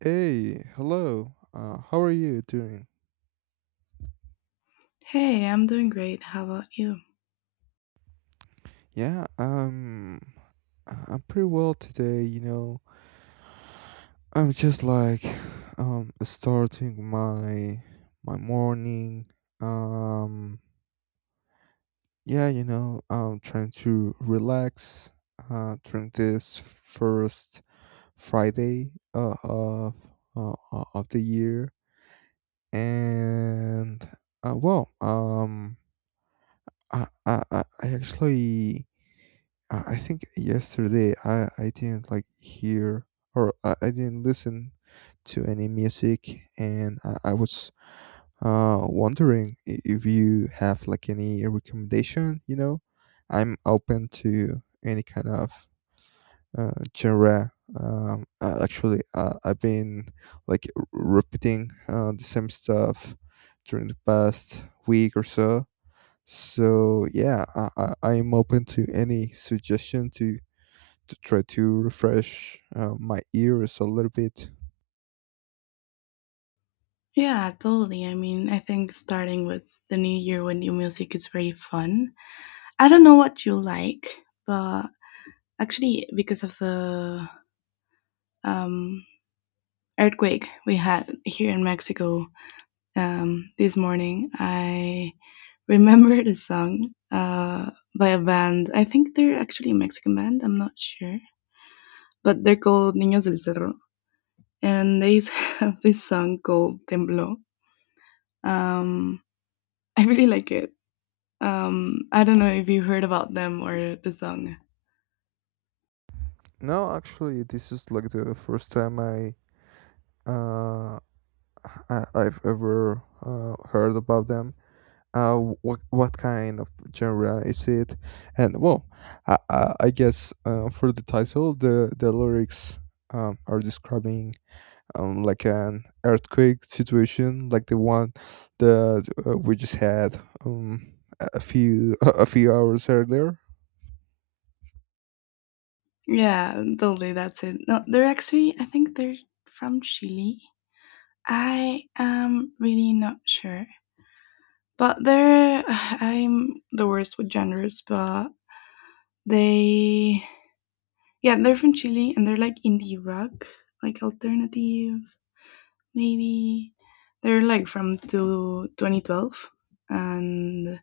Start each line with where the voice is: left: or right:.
right: Hey, hello. How are you doing?
left: Hey, I'm doing great. How about you?
right: Yeah, I'm pretty well today. You know, I'm just like, starting my morning. Um, yeah, you know, I'm trying to relax. During this first Friday, of the year, and uh, well, um, I actually I think yesterday I didn't, like, hear, or I didn't listen to any music. And I was wondering, if you have, like, any recommendation, you know. I'm open to any kind of genre. Actually, I've been, like, repeating the same stuff during the past week or so. So yeah, I'm open to any suggestion to try to refresh my ears a little bit.
left: Yeah, totally. I mean, I think starting with the new year with new music is very fun. I don't know what you like, but actually, because of the um, earthquake we had here in Mexico this morning, I remembered a song by a band. I think they're actually a Mexican band. I'm not sure, but they're called Niños del Cerro, and they have this song called Tembló. Um, I really like it. I don't know if you heard about them or the song.
right: No, actually, this is, like, the first time uh, I've ever heard about them. Uh, what kind of genre is it? And well, I guess, for the title, the lyrics, are describing, like, an earthquake situation, like the one that we just had, um, a few a few hours earlier.
left: Yeah, totally. That's it. No, they're actually, I think they're from Chile. I am really not sure, but they're, I'm the worst with genres, but they. Yeah, they're from Chile and they're like indie rock, like alternative, maybe. They're like from to 2012. And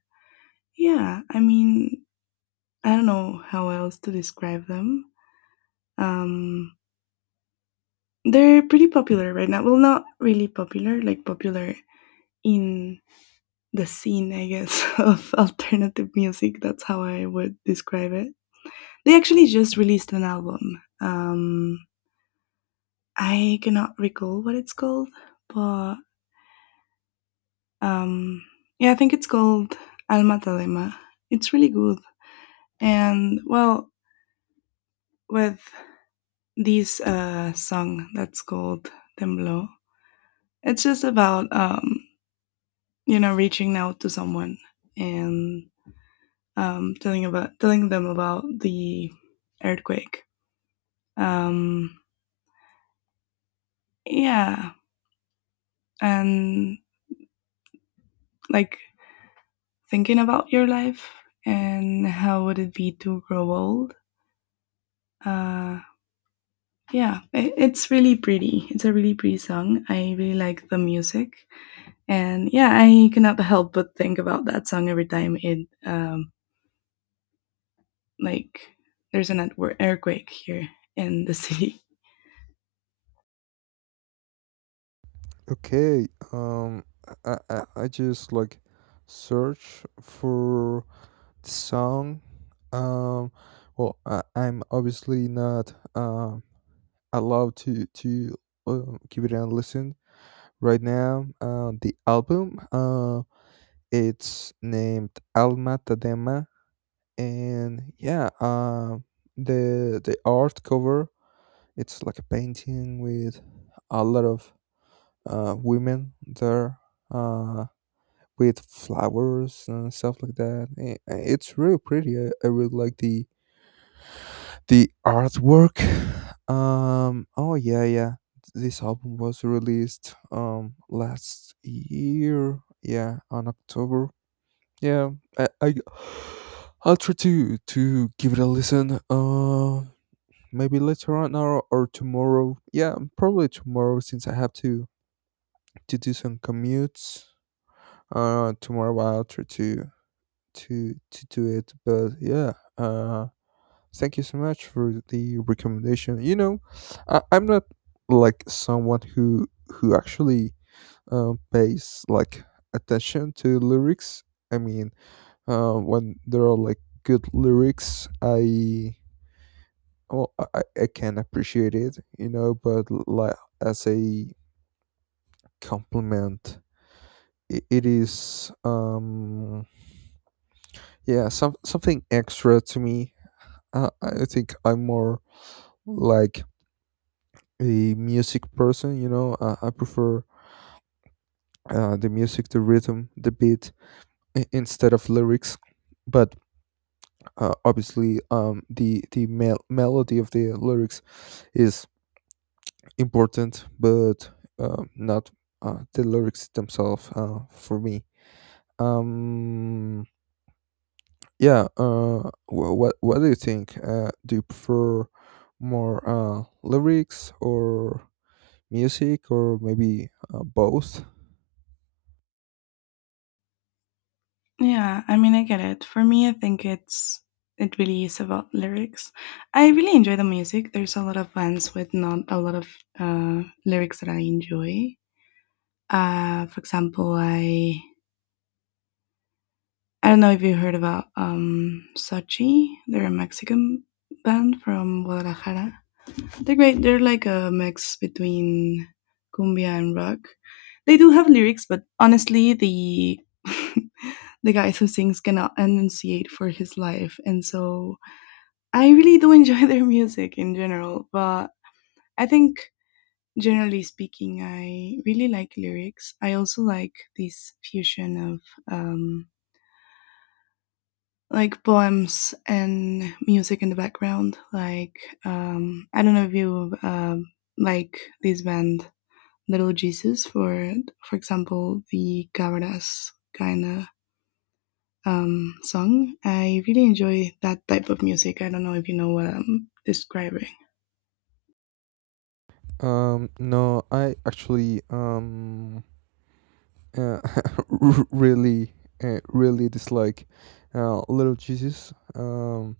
left: yeah, I mean, I don't know how else to describe them. Um, they're pretty popular right now. Well, not really popular, like popular in the scene, I guess, of alternative music. That's how I would describe it. They actually just released an album. I cannot recall what it's called, but Um, yeah, I think it's called Alma Talema. It's really good. And well, with this song that's called Temblo, it's just about you know reaching out to someone and telling about telling them about the earthquake. Um, yeah, and like thinking about your life and how would it be to grow old. Uh, Yeah, it's really pretty. It's a really pretty song. I really like the music, and yeah, I cannot help but think about that song every time it like there's an earthquake here in the city.
right: Okay, I just, like, search for song, um well, I'm obviously not allowed to give it a listen right now. The album, it's named Alma Tadema. And, yeah, the art cover, it's like a painting with a lot of women there, uh with flowers and stuff like that. It's really pretty. I really like the artwork. Oh, yeah, yeah. This album was released last year, yeah, on October. Yeah, I, I I'll try to give it a listen. Maybe later on or tomorrow. Yeah, probably tomorrow, since I have to do some commutes. Tomorrow I'll try to do it. But, yeah, uh. Thank you so much for the recommendation. You know, I'm not like someone who actually pays, like, attention to lyrics. I mean, when there are, like, good lyrics, I well, I can appreciate it. You know, but, like, as a compliment, it is, yeah, something extra to me. I think I'm more, like, a music person. You know, I prefer the music, the rhythm, the beat, instead of lyrics. But, obviously, the melody of the lyrics is important, but not the lyrics themselves, for me. Um, yeah. What do you think? Do you prefer more lyrics or music, or maybe both?
left: Yeah, I mean, I get it. For me, I think it's it really is about lyrics. I really enjoy the music. There's a lot of bands with not a lot of lyrics that I enjoy. For example, I don't know if you heard about Sochi. They're a Mexican band from Guadalajara. They're great. They're like a mix between cumbia and rock. They do have lyrics, but honestly, the the guys who sings cannot enunciate for his life, and so I really do enjoy their music in general. But I think generally speaking I really like lyrics. I also like this fusion of um, like poems and music in the background, like I don't know if you like this band Little Jesus, for example the Cabras kind of song. I really enjoy that type of music. I don't know if you know what I'm describing.
right: No, I actually uh, r- really really dislike Little Jesus. Um,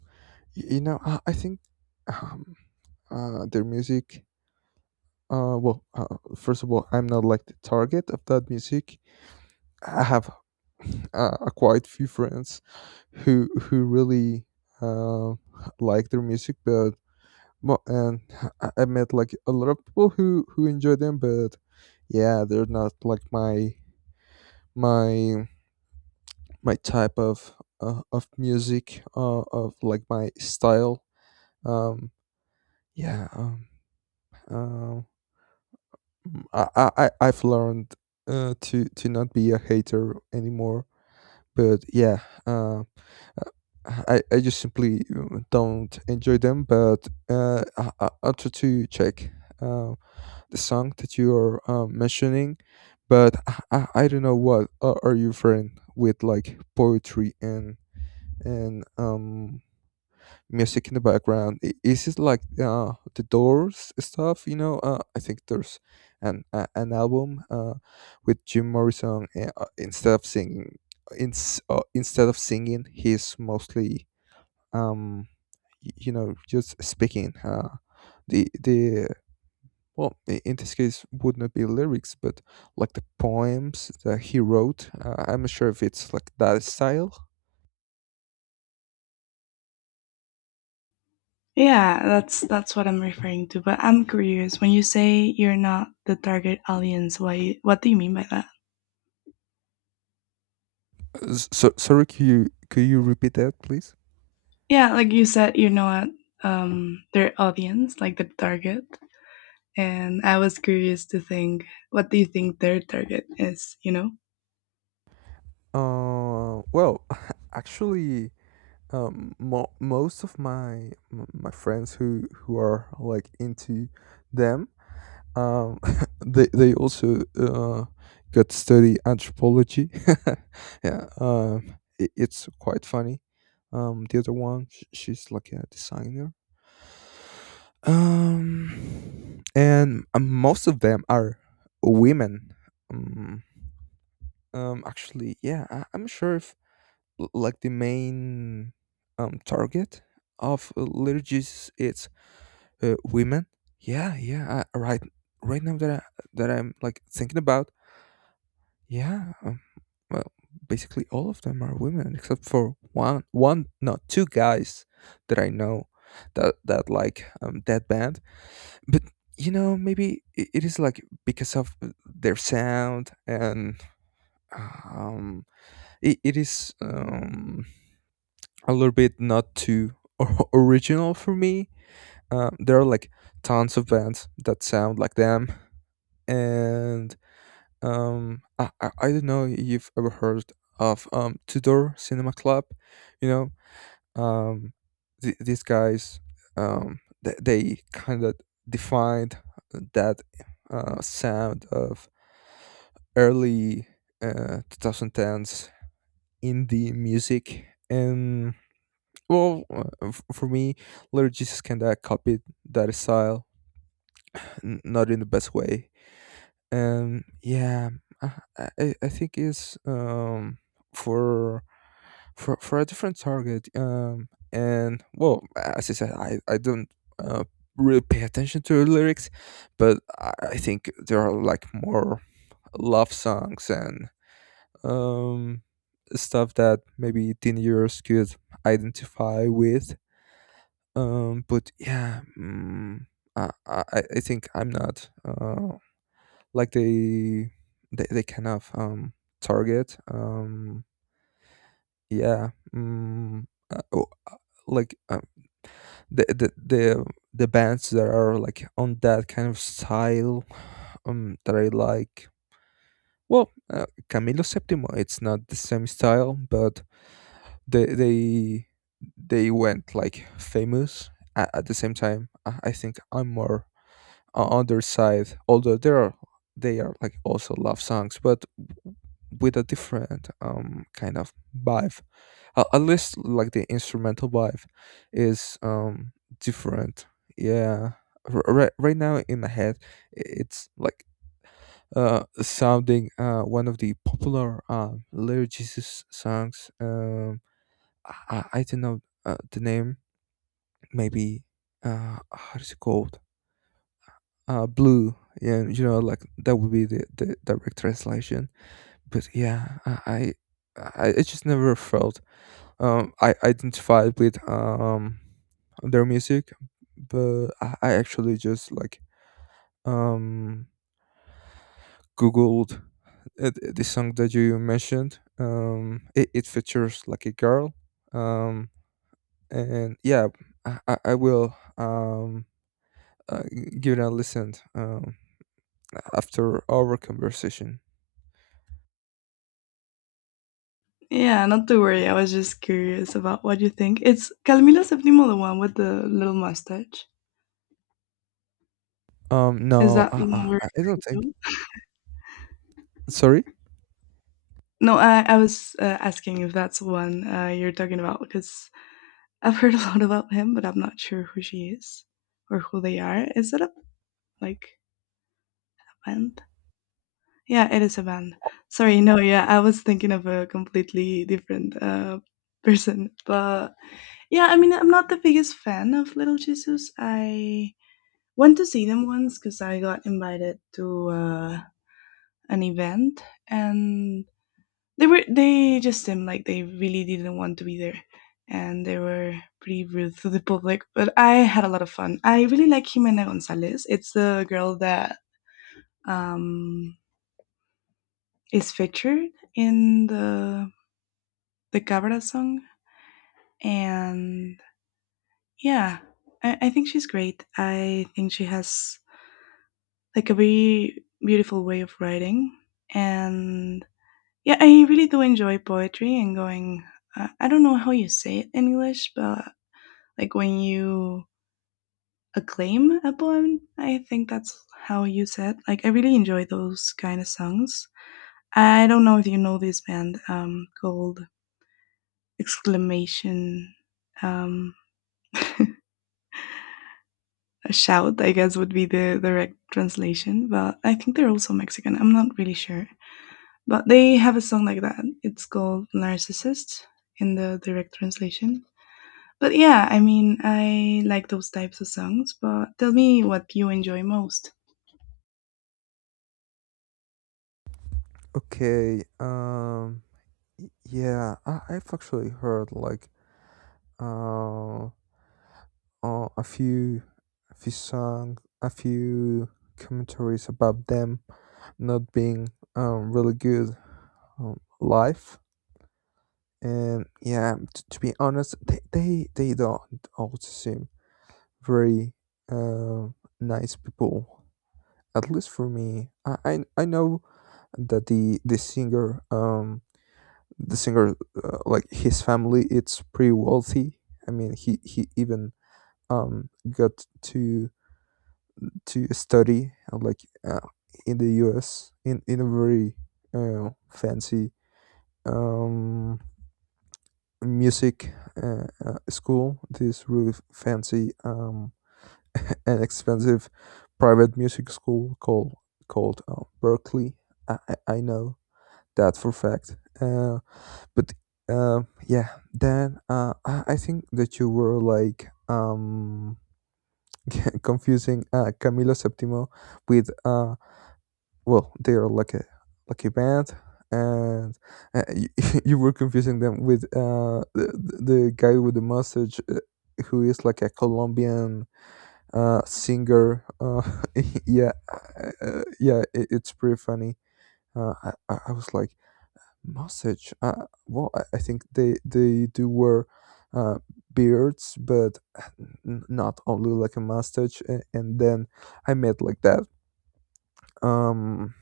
right: y- You know, I think, um their music. Well, first of all, I'm not, like, the target of that music. I have a quite few friends who really uh, like their music, but and I met, like, a lot of people who enjoy them, but yeah, they're not, like, my my type of music, of, like, my style. Um, yeah. Um, I've learned, to not be a hater anymore, but yeah. Uh, Uh, I just simply don't enjoy them, but I try to check uh, the song that you are mentioning. But I don't know what are you referring with, like, poetry and and um music in the background. Is it, like, the Doors stuff? You know, I think there's an album, with Jim Morrison. Instead of singing, he's mostly, um you know, just speaking, the well, in this case would not be lyrics, but, like, the poems that he wrote. I'm not sure if it's, like, that style.
left: Yeah, that's what I'm referring to. But I'm curious when you say you're not the target audience. Why? What do you mean by that?
right: So, sorry, could you repeat that, please?
left: Yeah, like you said, you're not their audience, like the target. And I was curious to think, what do you think their target is? You know?
right: Well, actually, most of my my friends who are, like, into them, um, they also got study anthropology. Yeah, it's quite funny. The other one, she's, like, a designer. And most of them are women. Um, Actually, yeah, I'm sure if, like, the main target of, liturgies, it's women? Yeah, yeah. Right, right now, that that I'm, like, thinking about, yeah. Well, basically all of them are women, except for one, no, two guys that I know that, like, that band. But, you know, maybe it is, like, because of their sound. And, um, it is, a little bit not too original for me. There are, like, tons of bands that sound like them. And, I don't know if you've ever heard of, Tudor Cinema Club. You know, these guys, they kind of defined that sound of early 2010s indie music. And, well, for me, Little Jesus kinda copied that style, not in the best way. Yeah, I, I think it's, for for a different target. And, well, as I said, I don't uh, really pay attention to the lyrics, but I think there are, like, more love songs, and um stuff that maybe teenagers could identify with. But yeah. I think I'm not. Like, they kind of, target, yeah. mm, oh, like, the, the the the bands that are, like, on that kind of style, that I like. Well, Camilo Septimo, it's not the same style, but they they they went, like, famous at the same time. I think I'm more on their side, although there are they are, like, also love songs, but with a different kind of vibe. A At least, like, the instrumental vibe is different, yeah. Right now, in my head, it's, like, sounding, one of the popular, Little Jesus songs. I don't know the name. Maybe, how is it called? Blue? Yeah, you know, like, that would be the direct translation. But yeah, I just never felt, I identified with, their music. But I actually just, like, um, googled, the song that you mentioned. It features, like, a girl, um, and yeah, I will, uh, give it a listen, after our conversation.
left: Yeah, not to worry. I was just curious about what you think. It's Camilo Septimo, the one with the little mustache. Is
right: No,
left: that the one we're
right: I don't think.
left: referring to?
right: Sorry.
left: No, I was asking if that's the one you're talking about, because I've heard a lot about him, but I'm not sure who she is or who they are. Is it a like a band? Yeah, it is a band. Sorry, no, yeah, I was thinking of a completely different person. But yeah, I mean, I'm not the biggest fan of Little Jesus. I went to see them once because I got invited to an event, and they were they just seemed like they really didn't want to be there, and they were pretty rude to the public. But I had a lot of fun. I really like Jimena Gonzalez. It's the girl that um, is featured in the Cabra song, and yeah, I think she's great. I think she has like a very beautiful way of writing, and yeah, I really do enjoy poetry and going. I don't know how you say it in English, but like when you acclaim a poem. I think that's how you said. Like I really enjoy those kind of songs. I don't know if you know this band called Exclamation um, a Shout. I guess would be the direct translation, but I think they're also Mexican. I'm not really sure, but they have a song like that. It's called Narcissist in the direct translation. But yeah, I mean, I like those types of songs. But tell me what you enjoy most.
right: Okay. Yeah, I've actually heard, like, uh, uh, a few a few songs, a few commentaries about them not being, really good, live. And yeah, to be honest, they don't all seem very, uh, nice people, at least for me. I know that the singer, the singer, like, his family, it's pretty wealthy. I mean, he even got to to study, like, uh, in the US, in a very fancy, um, music school. This really fancy, and expensive private music school, called, Berkeley. I know that for fact. But, uh, yeah, then, I think that you were, like, confusing, Camilo Septimo with, well, they are, like, a band. And, you, you were confusing them with, the guy with the mustache, who is, like, a Colombian, singer. Yeah, yeah it's pretty funny. I was, like, mustache. Well, I think they do wear uh beards, but, not only like a mustache. And then I met, like, that um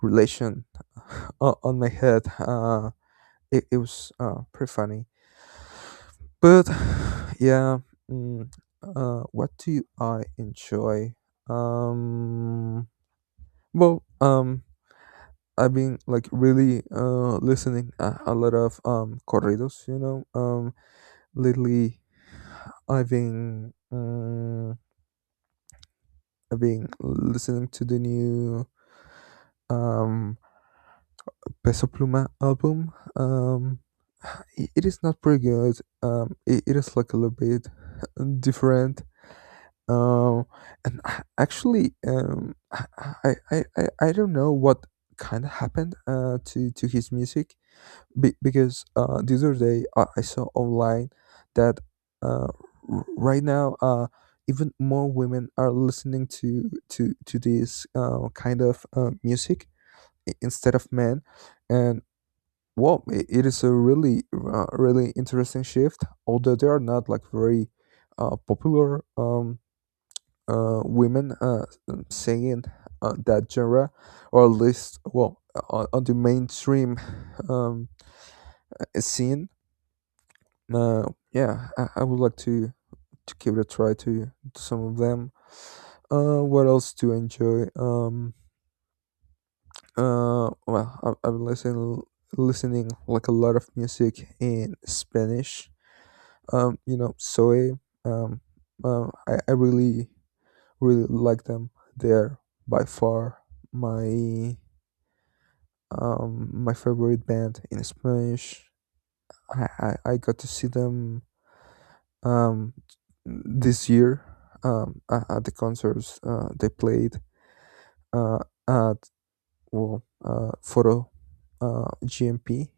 right: relation, on my head. It was, pretty funny. But yeah. mm, what do I enjoy? Um, well, I've been, like, really listening a lot of, corridos, you know. Lately, I've been um, I've been listening to the new, um, Peso Pluma album. It is not pretty good. It is, like, a little bit different. Um, Actually, I don't know what kind of happened, to his music, because the other day I saw online that, uh, right now, even more women are listening to this kind of music, instead of men. And, well, it is a really, really interesting shift. Although they are not like very popular women singing that genre, or at least, well, on the mainstream um, scene. Uh, yeah, I would like to give it a try to some of them. What else to enjoy? Well, I've been listening like a lot of music in Spanish, you know, Soy. Um, I, really, really like them. They're by far my, my favorite band in Spanish. I got to see them um, this year, at the concerts they played uh, at, Photo GMP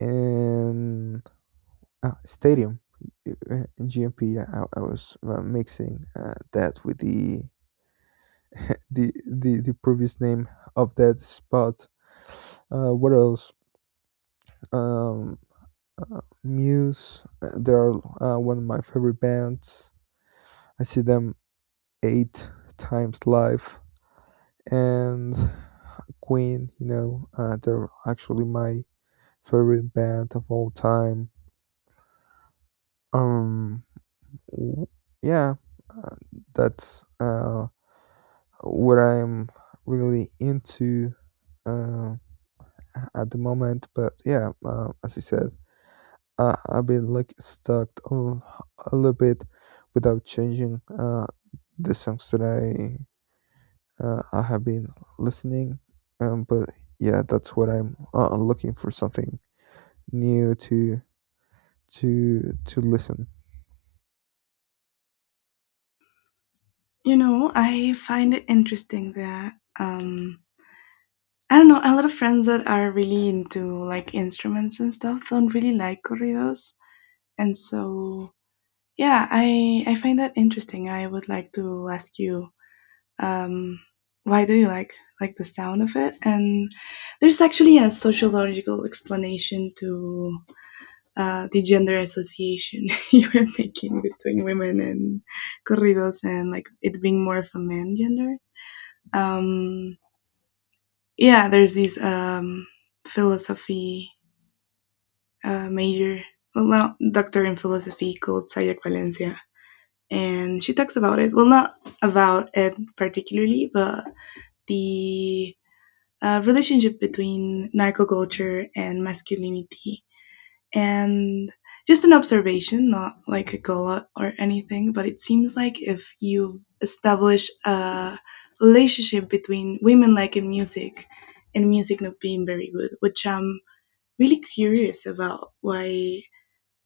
right: and Stadium uh, GMP. I was mixing that with the the previous name of that spot. What else? Um, Muse. They are one of my favorite bands. I see them eight times live, and Queen. You know, they're actually my favorite band of all time. Um, w- yeah, uh, that's what I'm really into. Um, at the moment. But yeah, as I said, I've been like stuck on a little bit without changing the songs that I, I have been listening. But yeah, that's, what I'm looking for something new to listen.
left: You know, I find it interesting that I don't know, a lot of friends that are really into like instruments and stuff don't really like corridos. And so yeah, I find that interesting. I would like to ask you um why do you like the sound of it? And there's actually a sociological explanation to the gender association you were making between women and corridos and like it being more of a man gender. um, yeah, there's this philosophy major, well, not doctor in philosophy, called Sayak Valencia. And she talks about it, well, not about it particularly, but the relationship between narco culture and masculinity. And just an observation, not like a goal or anything, but it seems like if you establish a relationship between women like in music and music not being very good, which I'm really curious about why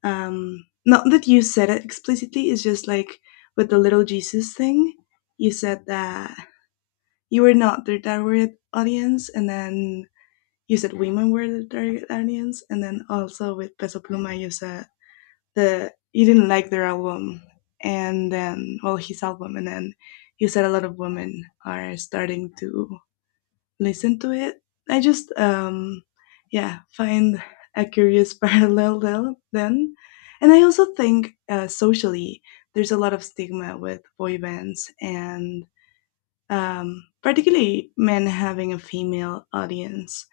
left: not that you said it explicitly, it's just like with the Little Jesus thing, you said that you were not the target audience, and then you said women were the target audience, and then also with Peso Pluma you said the he didn't like their album, and then well his album, and then he said a lot of women are starting to listen to it. I just yeah find a curious parallel there- then, and I also think socially there's a lot of stigma with boy bands and particularly men having a female audience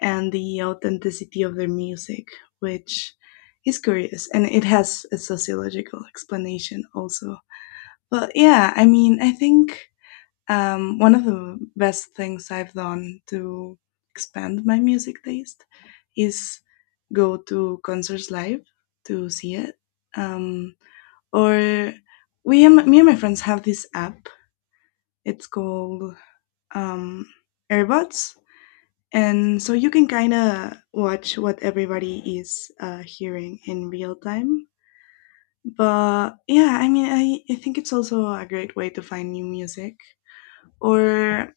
left: and the authenticity of their music, which is curious and it has a sociological explanation also. But yeah, I mean, I think one of the best things I've done to expand my music taste is go to concerts live to see it. Um, or we, me and my friends have this app. It's called um, earbuds. And so you can kind of watch what everybody is hearing in real time. But yeah, I mean, I think it's also a great way to find new music. Or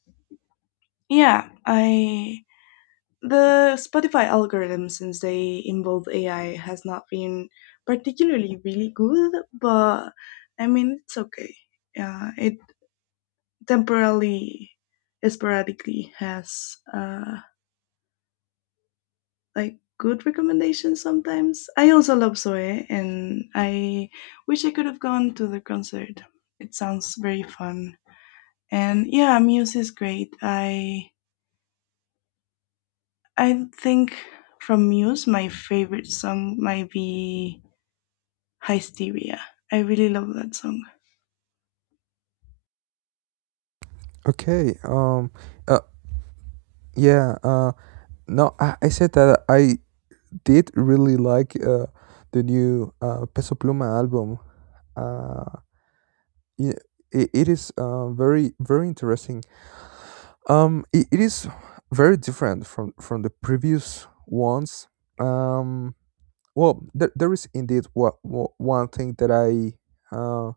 left: yeah, I the Spotify algorithm since they involve AI has not been particularly really good, but I mean it's okay. Yeah, it temporarily, sporadically has like good recommendations sometimes. I also love Zoe, and I wish I could have gone to the concert. It sounds very fun, and yeah, Muse is great. I think from Muse, my favorite song might be Hysteria. I really love that song.
right: Okay. Uh. Yeah. No, I said that I did really like the new Peso Pluma album. Uh. Yeah, it is very very interesting. It is very different from the previous ones. Um, well, there is indeed what, one thing that uh,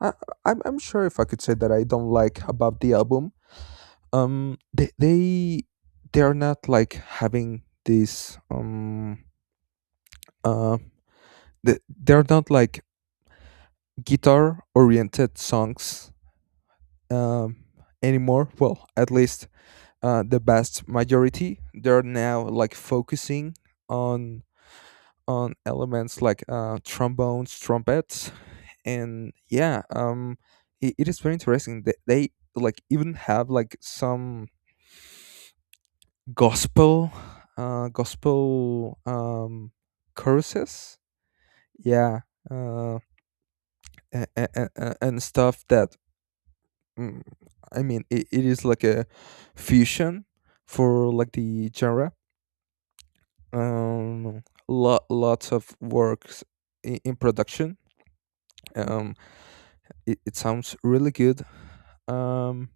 right: I I'm sure if I could say that I don't like about the album. Um, they are not like having this uh they, they're not like guitar oriented songs um anymore. Well, at least the vast majority, they're now like focusing on, elements like trombones, trumpets, and yeah, it, it is very interesting, they like even have like some gospel, uh gospel um choruses, yeah, uh and, and, and stuff that, mm, I mean, it is like a fusion for like the genre, um lo- lots of works in production. um it, it sounds really good. um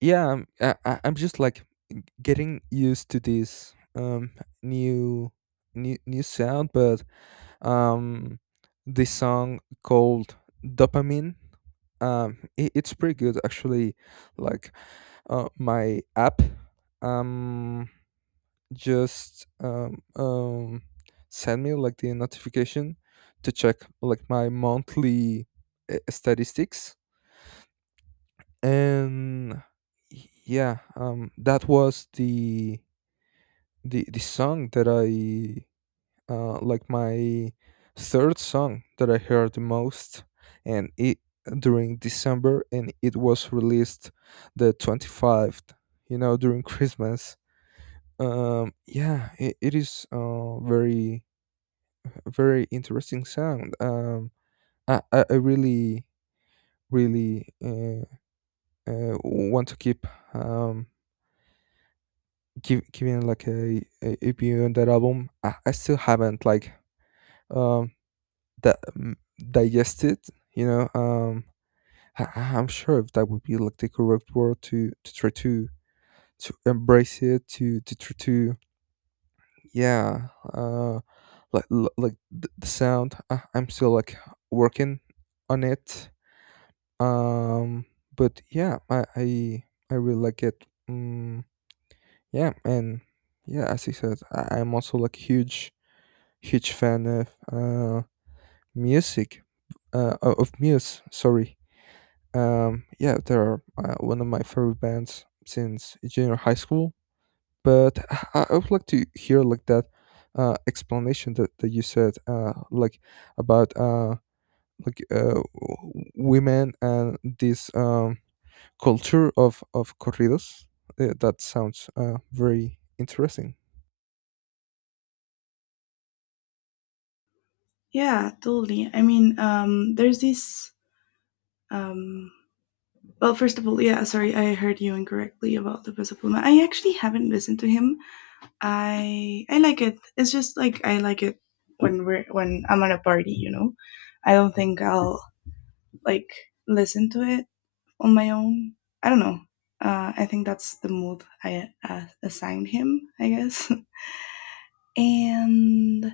right: yeah I'm, I'm just like getting used to this new sound, but um this song called Dopamine, it, it's pretty good actually, like, my app um just send me like the notification to check like my monthly statistics, and yeah, that was the, the song that I, like, my third song that I heard the most, and it during December, and it was released the 25th, you know, during Christmas. Yeah it, it is very very interesting sound. I really, really want to keep, um, giving like a view on that album. I still haven't like, um, that digested, you know. I'm sure if that would be like the correct word to try to embrace it, to try to, yeah, uh, like, like the sound. I'm still like working on it. Um, but yeah, I really like it. Mm, yeah, and yeah, as I said, I'm also like huge fan of music, of Muse. Sorry. Yeah, they're one of my favorite bands since junior high school. But I would like to hear like that explanation that, that you said like about like women and this culture of corridos. That sounds very interesting.
left: Yeah, totally. I mean, there's this. Um, well, first of all, yeah, sorry, I heard you incorrectly about the Peso Pluma. I actually haven't listened to him. I like it. It's just like I like it when we're when I'm at a party, you know. I don't think I'll like listen to it on my own. I don't know. I think that's the mood I assigned him, I guess. And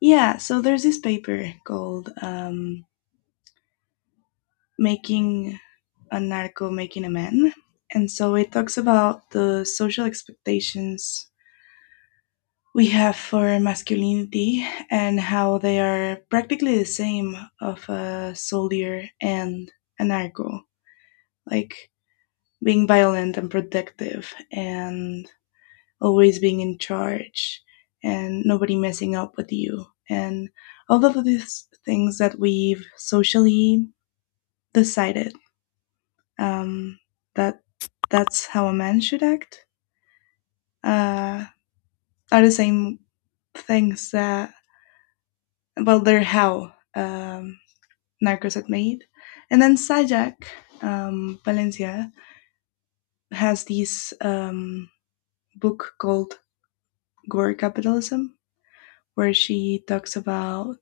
left: yeah, so there's this paper called "Making a Narco, Making a Man," and so it talks about the social expectations we have for masculinity and how they are practically the same of a soldier and anarcho like being violent and protective and always being in charge and nobody messing up with you and all of these things that we've socially decided um, that that's how a man should act uh, are the same things that well they're how Narcos had made. And then Sajak Valencia has this book called Gore Capitalism, where she talks about,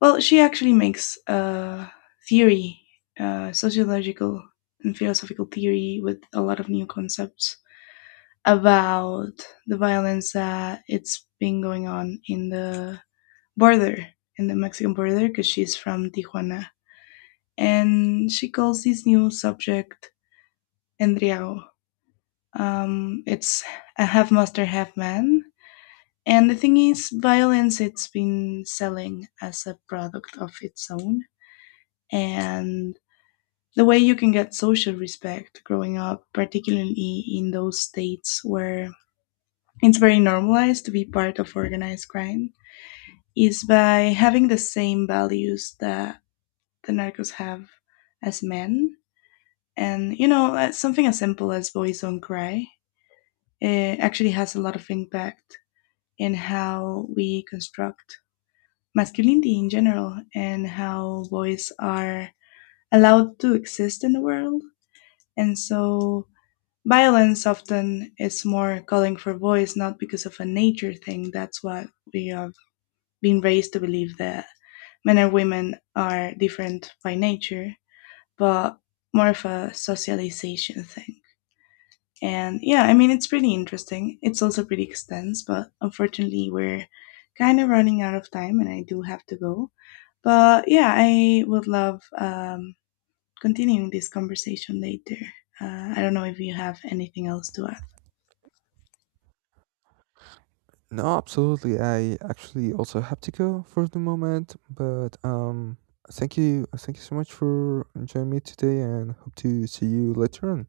left: well, she actually makes a theory, sociological and philosophical theory with a lot of new concepts about the violence that it's been going on in the border, in the Mexican border, because she's from Tijuana. And she calls this new subject and Riau. It's a half master, half man. And the thing is, violence it's been selling as a product of its own, and the way you can get social respect growing up, particularly in those states where it's very normalized to be part of organized crime, is by having the same values that the narcos have as men. And you know, something as simple as boys don't cry it actually has a lot of impact in how we construct masculinity in general and how boys are allowed to exist in the world. And so violence often is more calling for boys, not because of a nature thing. That's what we have been raised to believe, that men and women are different by nature, but more of a socialization thing. And yeah, I mean, it's pretty interesting. It's also pretty extensive, but unfortunately, we're kind of running out of time and I do have to go. But yeah, I would love continuing this conversation later. I don't know if you have anything else to add.
right: No, absolutely. I actually also have to go for the moment, but thank you so much for joining me today, and hope to see you later on.